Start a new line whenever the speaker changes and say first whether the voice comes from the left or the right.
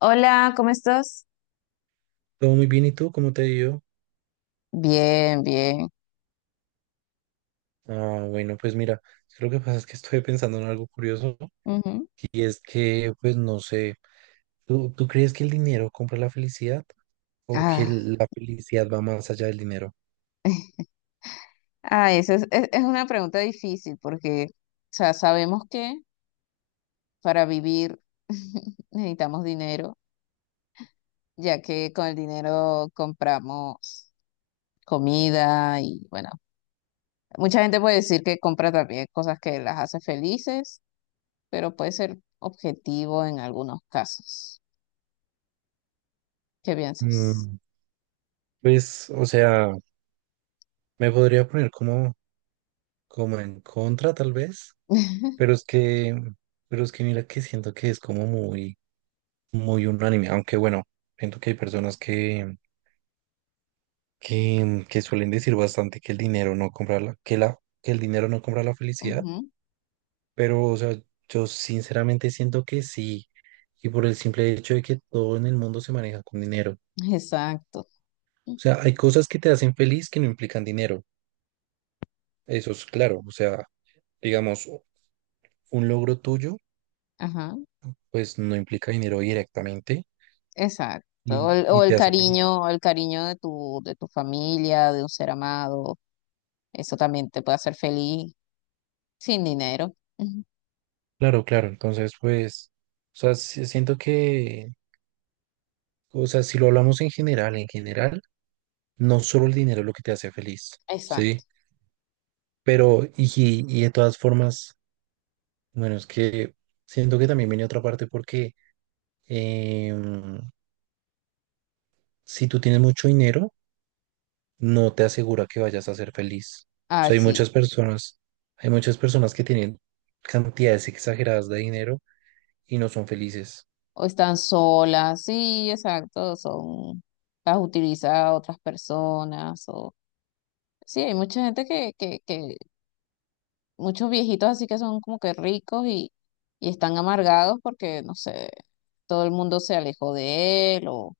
left: Hola, ¿cómo estás?
right: Todo muy bien, ¿y tú cómo te ha ido?
left: Bien, bien.
right: Ah, bueno, pues mira, lo que pasa es que estoy pensando en algo curioso
left: Ujú.
right: y es que, pues no sé, ¿tú crees que el dinero compra la felicidad o que
left: Ah,
right: la felicidad va más allá del dinero?
left: ah, esa es, es una pregunta difícil porque, o sea, sabemos que para vivir necesitamos dinero, ya que con el dinero compramos comida y, bueno, mucha gente puede decir que compra también cosas que las hace felices, pero puede ser objetivo en algunos casos. ¿Qué piensas?
right: Mm, pues, o sea, me podría poner como, como en contra tal vez, pero es que, pero es que mira que siento que es como muy, muy unánime, aunque bueno, siento que hay personas que suelen decir bastante que el dinero no compra que el dinero no compra la felicidad,
left: Ujú.
right: pero o sea, yo sinceramente siento que sí, y por el simple hecho de que todo en el mundo se maneja con dinero. O
left: Exacto.
right: sea, hay cosas que te hacen feliz que no implican dinero, eso es claro, o sea, digamos, un logro tuyo,
left: Ajá.
right: pues no implica dinero directamente
left: Exacto. O
right: y,
left: el, o
right: y
left: el
right: te hace feliz.
left: cariño, o el cariño de tu familia, de un ser amado. Eso también te puede hacer feliz sin dinero. Ujú.
right: Claro, claro, entonces pues, o sea, sí siento que, o sea, si lo hablamos en general, no solo el dinero es lo que te hace feliz, ¿sí?
left: Exacto.
right: Pero, y de todas formas, bueno, es que siento que también viene otra parte porque em, si tú tienes mucho dinero, no te asegura que vayas a ser feliz. O
left: Ah,
right: sea,
left: sí.
right: hay muchas personas que tienen cantidades exageradas de dinero y no son felices.
left: O están solas. Sí, exacto. Son, las utiliza otras personas. O, sí, hay mucha gente que muchos viejitos así que son como que ricos y están amargados porque, no sé, todo el mundo se alejó de él. o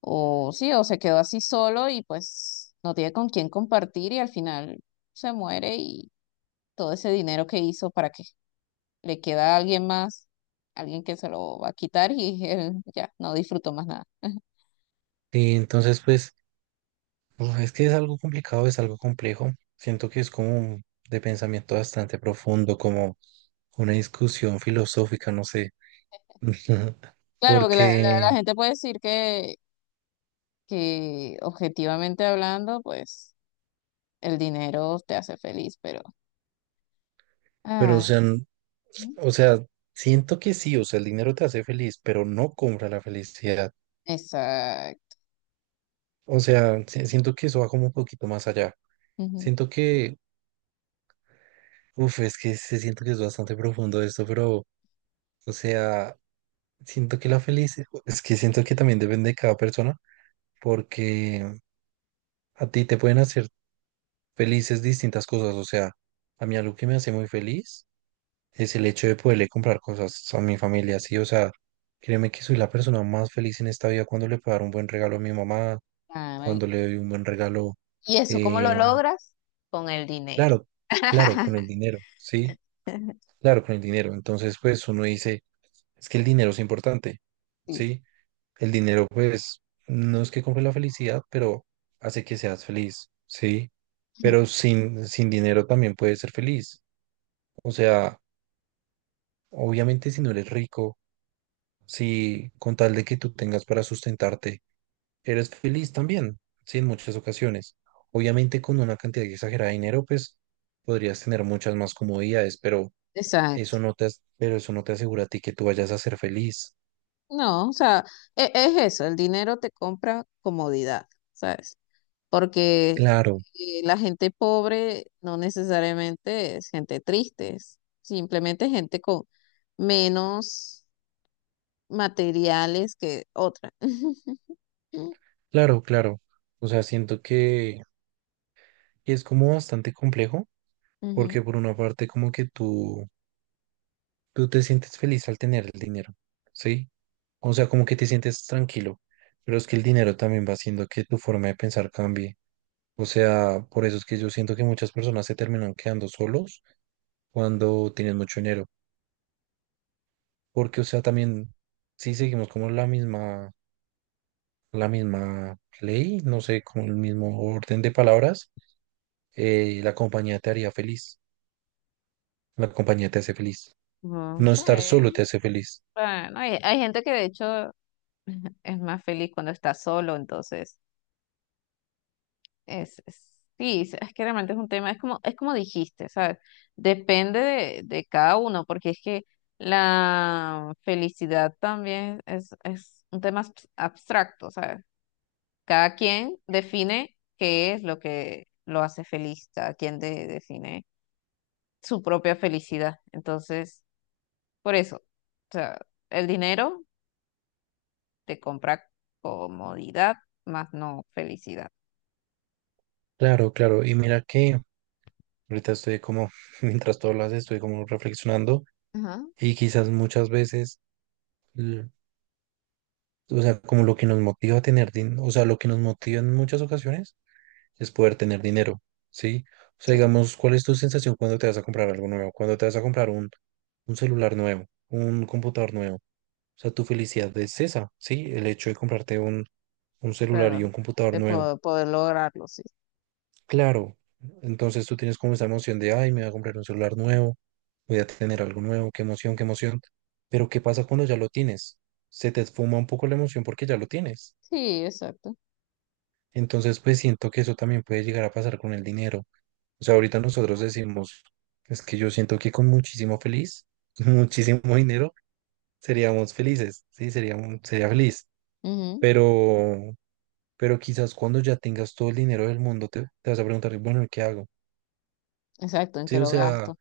left: O sí, o se quedó así solo y pues no tiene con quién compartir, y al final se muere, y todo ese dinero que hizo para qué, le queda a alguien más, alguien que se lo va a quitar, y él ya no disfrutó más nada.
right: Y entonces, pues, uf, es que es algo complicado, es algo complejo. Siento que es como de pensamiento bastante profundo, como una discusión filosófica, no sé.
left: Claro, porque
right: Porque,
left: la gente puede decir que objetivamente hablando, pues el dinero te hace feliz, pero...
right: pero o
left: Ay,
right: sea, o sea, siento que sí, o sea, el dinero te hace feliz, pero no compra la felicidad.
left: exacto.
right: O sea, siento que eso va como un poquito más allá.
left: Ujú,
right: Siento que, uff, es que se siento que es bastante profundo esto, pero, o sea, siento que la felicidad, es que siento que también depende de cada persona, porque a ti te pueden hacer felices distintas cosas. O sea, a mí algo que me hace muy feliz es el hecho de poderle comprar cosas a mi familia, sí, o sea, créeme que soy la persona más feliz en esta vida cuando le puedo dar un buen regalo a mi mamá,
left: ay.
right: cuando le doy un buen regalo,
left: ¿Y eso cómo lo
right: eh,
left: logras? Con el dinero.
right: claro, claro, con el dinero, sí, claro, con el dinero. Entonces, pues uno dice, es que el dinero es importante,
left: Sí.
right: sí, el dinero, pues, no es que compre la felicidad, pero hace que seas feliz, sí, pero sin dinero también puedes ser feliz, o sea, obviamente si no eres rico. Si con tal de que tú tengas para sustentarte, eres feliz también, sí, en muchas ocasiones. Obviamente con una cantidad exagerada de dinero, pues podrías tener muchas más comodidades, pero eso no te, pero eso no te asegura a ti que tú vayas a ser feliz.
left: No, o sea, es, eso, el dinero te compra comodidad, ¿sabes? Porque
right: Claro,
left: la gente pobre no necesariamente es gente triste, es simplemente gente con menos materiales que otra.
right: claro, claro. O sea, siento que es como bastante complejo,
left: Ujú.
right: porque por una parte como que tú te sientes feliz al tener el dinero, ¿sí? O sea, como que te sientes tranquilo, pero es que el dinero también va haciendo que tu forma de pensar cambie. O sea, por eso es que yo siento que muchas personas se terminan quedando solos cuando tienen mucho dinero. Porque, o sea, también, si seguimos como la misma ley, no sé, como el mismo orden de palabras, la compañía te haría feliz. La compañía te hace feliz.
left: Mm,
right: No estar solo te
left: sí.
right: hace feliz.
left: Bueno, hay gente que de hecho es más feliz cuando está solo, entonces. Es, sí, es que realmente es un tema, es como dijiste, ¿sabes? Depende de cada uno, porque es que la felicidad también es un tema abstracto, ¿sabes? Cada quien define qué es lo que lo hace feliz, cada quien define su propia felicidad. Entonces, por eso, o sea, el dinero te compra comodidad, más no felicidad.
right: Claro, claro. Y mira que ahorita estoy como, mientras tú hablas, estoy como reflexionando
left: Ajá,
right: y quizás muchas veces, l- o sea, como lo que nos motiva a tener dinero, o sea, lo que nos motiva en muchas ocasiones es poder tener dinero, ¿sí? O sea,
left: sí,
right: digamos, ¿cuál es tu sensación cuando te vas a comprar algo nuevo? Cuando te vas a comprar un celular nuevo, un computador nuevo. O sea, tu felicidad es esa, ¿sí? El hecho de comprarte un celular y
left: claro,
right: un computador
left: de
right: nuevo.
left: poder lograrlo, sí.
right: Claro, entonces tú tienes como esa emoción de, ay, me voy a comprar un celular nuevo, voy a tener algo nuevo, qué emoción, qué emoción. Pero ¿qué pasa cuando ya lo tienes? Se te esfuma un poco la emoción porque ya lo tienes.
left: Sí, exacto.
right: Entonces, pues siento que eso también puede llegar a pasar con el dinero. O sea, ahorita nosotros decimos, es que yo siento que con muchísimo feliz, muchísimo dinero, seríamos felices, sí, sería, sería feliz.
left: Ujú.
right: Pero, pero quizás cuando ya tengas todo el dinero del mundo, te vas a preguntar, bueno, ¿y ¿qué hago?
left: Exacto, en
right: Sí,
left: que
right: o
left: lo
right: sea,
left: gasto.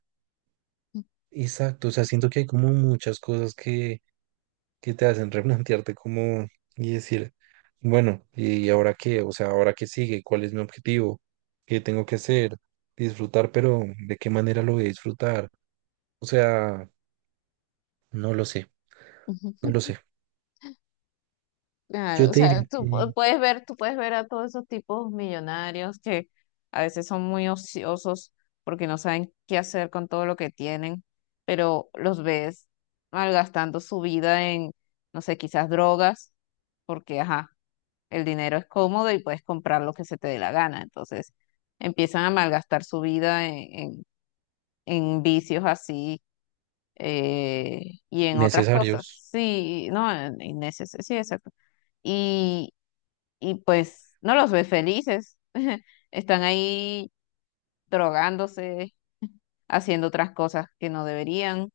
right: exacto, o sea, siento que hay como muchas cosas que te hacen replantearte como y decir, bueno, ¿y ahora qué? O sea, ¿ahora qué sigue? ¿Cuál es mi objetivo? ¿Qué tengo que hacer? Disfrutar, pero ¿de qué manera lo voy a disfrutar? O sea... No lo sé, no lo
left: Ujú.
right: sé.
left: Claro,
right: Yo
left: o
right: te
left: sea,
right: diría
left: tú
right: que
left: puedes ver, tú puedes ver a todos esos tipos millonarios que a veces son muy ociosos porque no saben qué hacer con todo lo que tienen, pero los ves malgastando su vida en, no sé, quizás drogas, porque, ajá, el dinero es cómodo y puedes comprar lo que se te dé la gana. Entonces empiezan a malgastar su vida en vicios así, eh, y en otras cosas.
right: necesarios.
left: Sí, no, en, sí, exacto. Y, y pues no los ves felices. Están ahí drogándose, haciendo otras cosas que no deberían.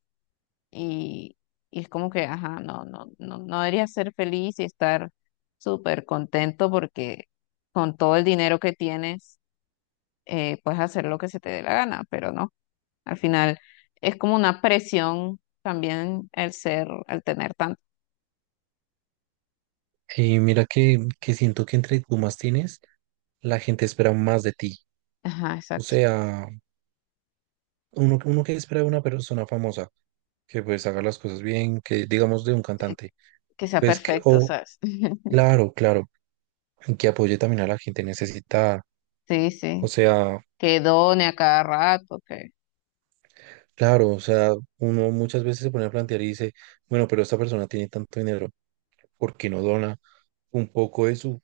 left: Y, y es como que, ajá, no, debería ser feliz y estar súper contento porque con todo el dinero que tienes, puedes hacer lo que se te dé la gana, pero no, al final es como una presión también el ser, el tener tanto.
right: Y mira que siento que entre tú más tienes, la gente espera más de ti.
left: Ajá,
right: O
left: exacto.
right: sea, uno, uno que espera de una persona famosa, que pues haga las cosas bien, que digamos de un
left: Eh,
right: cantante,
left: que sea
right: pues que,
left: perfecto,
right: o
left: ¿sabes?
right: claro, claro, que apoye también a la gente necesitada.
left: Sí,
right: O
left: sí.
right: sea,
left: Que done a cada rato.
right: claro, o sea, uno muchas veces se pone a plantear y dice, bueno, pero esta persona tiene tanto dinero, ¿por qué no dona un poco de su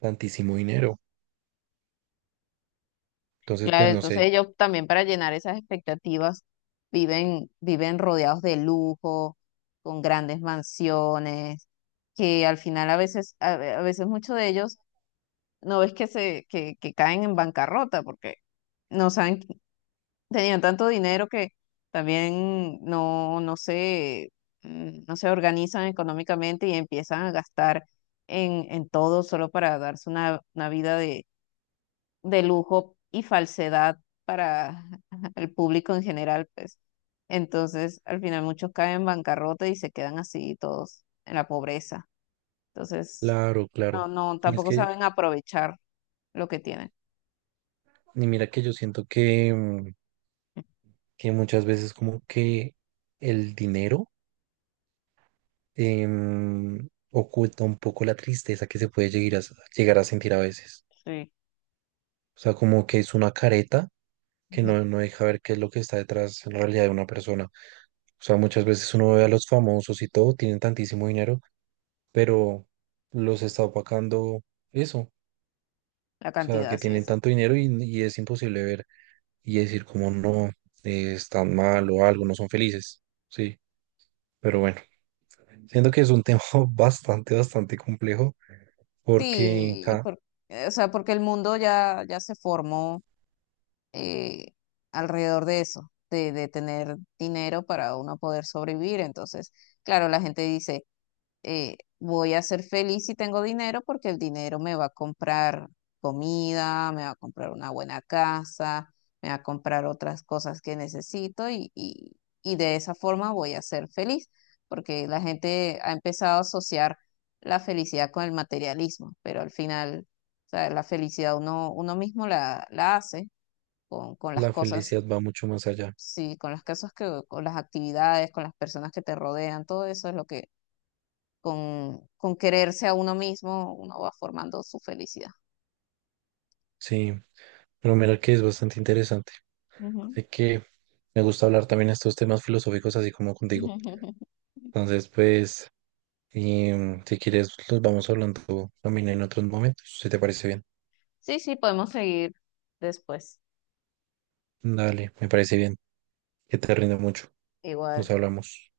right: tantísimo dinero? Entonces, pues
left: Claro,
right: no
left: entonces
right: sé.
left: ellos también para llenar esas expectativas viven rodeados de lujo, con grandes mansiones, que al final a veces, a veces muchos de ellos no ves que se, que caen en bancarrota porque no saben, tenían tanto dinero que también no, no se, no se organizan económicamente, y empiezan a gastar en todo solo para darse una vida de lujo y falsedad para el público en general, pues. Entonces, al final muchos caen en bancarrota y se quedan así todos en la pobreza. Entonces,
right: Claro,
left: no,
right: claro.
left: no,
right: Y es
left: tampoco
right: que,
left: saben aprovechar lo que tienen.
right: y mira que yo siento que, mm, que muchas veces como que el dinero oculta un poco la tristeza que se puede llegar a, llegar a sentir a veces.
left: Sí.
right: O sea, como que es una careta que no, no deja ver qué es lo que está detrás en realidad de una persona. O sea, muchas veces uno ve a los famosos y todo, tienen tantísimo dinero, pero los está opacando eso. O
left: La
right: sea,
left: cantidad,
right: que
left: sí,
right: tienen
left: exacto.
right: tanto dinero y es imposible ver, y decir como no, están mal o algo, no son felices. Sí, pero bueno, siento que es un tema bastante, bastante complejo porque
left: Sí, o sea, porque el mundo ya, ya se formó, eh, alrededor de eso, de tener dinero para uno poder sobrevivir. Entonces, claro, la gente dice, voy a ser feliz si tengo dinero porque el dinero me va a comprar comida, me va a comprar una buena casa, me va a comprar otras cosas que necesito, y de esa forma voy a ser feliz porque la gente ha empezado a asociar la felicidad con el materialismo, pero al final, o sea, la felicidad uno, uno mismo la, la hace con las
right: la
left: cosas.
right: felicidad va mucho más allá.
left: Sí, con las cosas que, con las actividades, con las personas que te rodean, todo eso es lo que con quererse a uno mismo, uno va formando su felicidad.
right: Sí, pero mira que es bastante interesante.
left: Ujú.
right: Sé que me gusta hablar también estos temas filosóficos así como contigo. Entonces, pues, si quieres, los vamos hablando también en otros momentos, si te parece bien.
left: Sí, sí, podemos seguir después.
right: Dale, me parece bien. Que te rinda mucho. Nos
left: Igual.
right: hablamos.